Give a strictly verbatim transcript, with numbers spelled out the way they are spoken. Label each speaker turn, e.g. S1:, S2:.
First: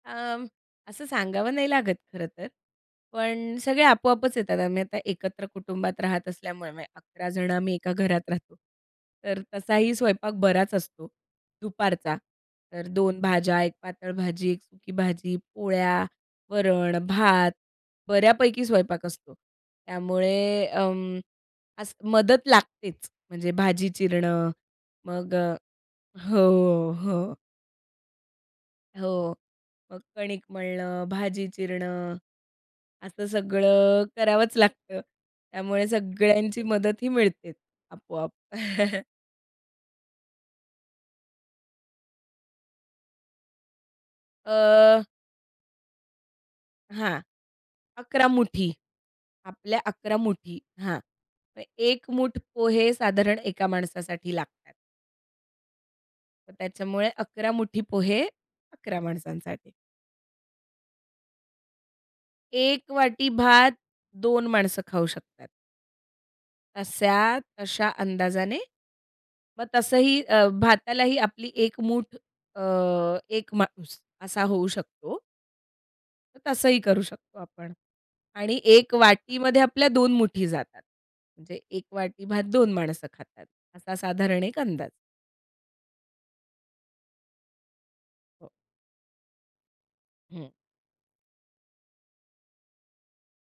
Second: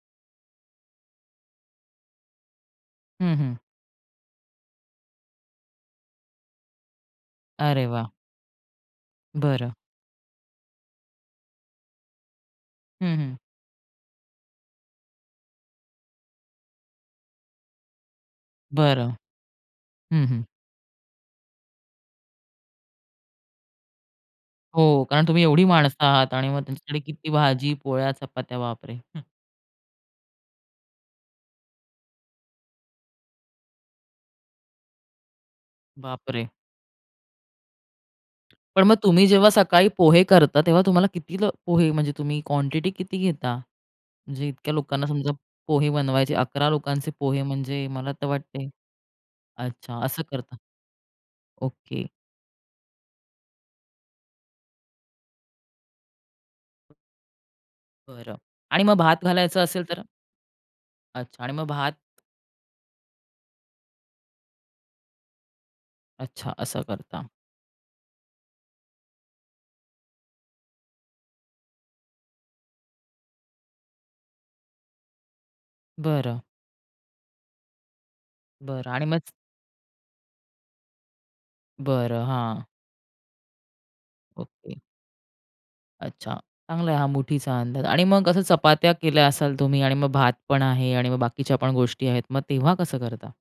S1: अं, असं सांगावं नाही लागत, खरं तर.
S2: हं, हं.
S1: पण सगळे आपोआपच येतात, आम्ही आता एकत्र कुटुंबात राहत असल्यामुळे, म्हणजे अकरा जण आम्ही
S2: अरे
S1: एका
S2: वाह!
S1: घरात राहतो. तर
S2: बरं.
S1: तसाही स्वयंपाक बराच असतो दुपारचा. तर
S2: हं,
S1: दोन
S2: हं.
S1: भाज्या, एक पातळ भाजी, एक सुकी भाजी, पोळ्या, वरण, भात, बऱ्यापैकी स्वयंपाक
S2: बरं.
S1: असतो.
S2: हं, हं.
S1: त्यामुळे अं, असं मदत लागतेच, म्हणजे भाजी चिरणं,
S2: हो, कारण
S1: मग
S2: तुम्ही
S1: अ,
S2: एवढी माणसं आहात आणि मग
S1: हो,
S2: त्यांच्यासाठी किती
S1: हो.
S2: भाजी, पोळ्या, चपात्या, बापरे! हं.
S1: हो, मग कणिक मळणं, भाजी चिरणं, असं सगळं करावंच लागतं, त्यामुळे
S2: बापरे!
S1: सगळ्यांची मदतही मिळते, आपोआप.
S2: पण मग तुम्ही जेव्हा सकाळी पोहे करता, तेव्हा तुम्हाला किती ल पोहे, म्हणजे तुम्ही क्वांटिटी किती घेता? म्हणजे इतक्या
S1: अ
S2: लोकांना समजा पोहे बनवायचे, अकरा लोकांचे
S1: हां,
S2: पोहे म्हणजे मला तर
S1: अकरा
S2: वाटते
S1: मुठी, आपल्या
S2: अच्छा,
S1: अकरा
S2: असं करतात.
S1: मुठी हां, मग
S2: ओके.
S1: एक मुठ पोहे साधारण एका माणसासाठी लागतात. मग त्याच्यामुळे, अकरा मुठी पोहे,
S2: बरं आणि मग
S1: अकरा
S2: भात घालायचं
S1: माणसांसाठी.
S2: असेल तर? अच्छा, आणि मग भात?
S1: एक वाटी भात, दोन माणसं खाऊ शकतात.
S2: अच्छा, असं करता.
S1: तस्या तशा अंदाजाने, मग तसंही अ, भातालाही आपली एक मूठ, अ, एक माणूस असा होऊ शकतो. तर
S2: बरं.
S1: तसंही करू शकतो आपण आणि
S2: बरं
S1: एक
S2: आणि मग
S1: वाटीमध्ये आपल्या दोन मुठी जातात. म्हणजे एक
S2: बरं,
S1: वाटी भात,
S2: हां.
S1: दोन माणसं खातात, असा साधारण एक
S2: ओके.
S1: अंदाज.
S2: अच्छा, चांगला आहे हा मुठीचा अंदाज आणि मग कसं
S1: हो.
S2: चपात्या केल्या असाल तुम्ही आणि मग भात
S1: हं.
S2: पण आहे आणि मग बाकीच्या पण गोष्टी आहेत मग तेव्हा कसं करता?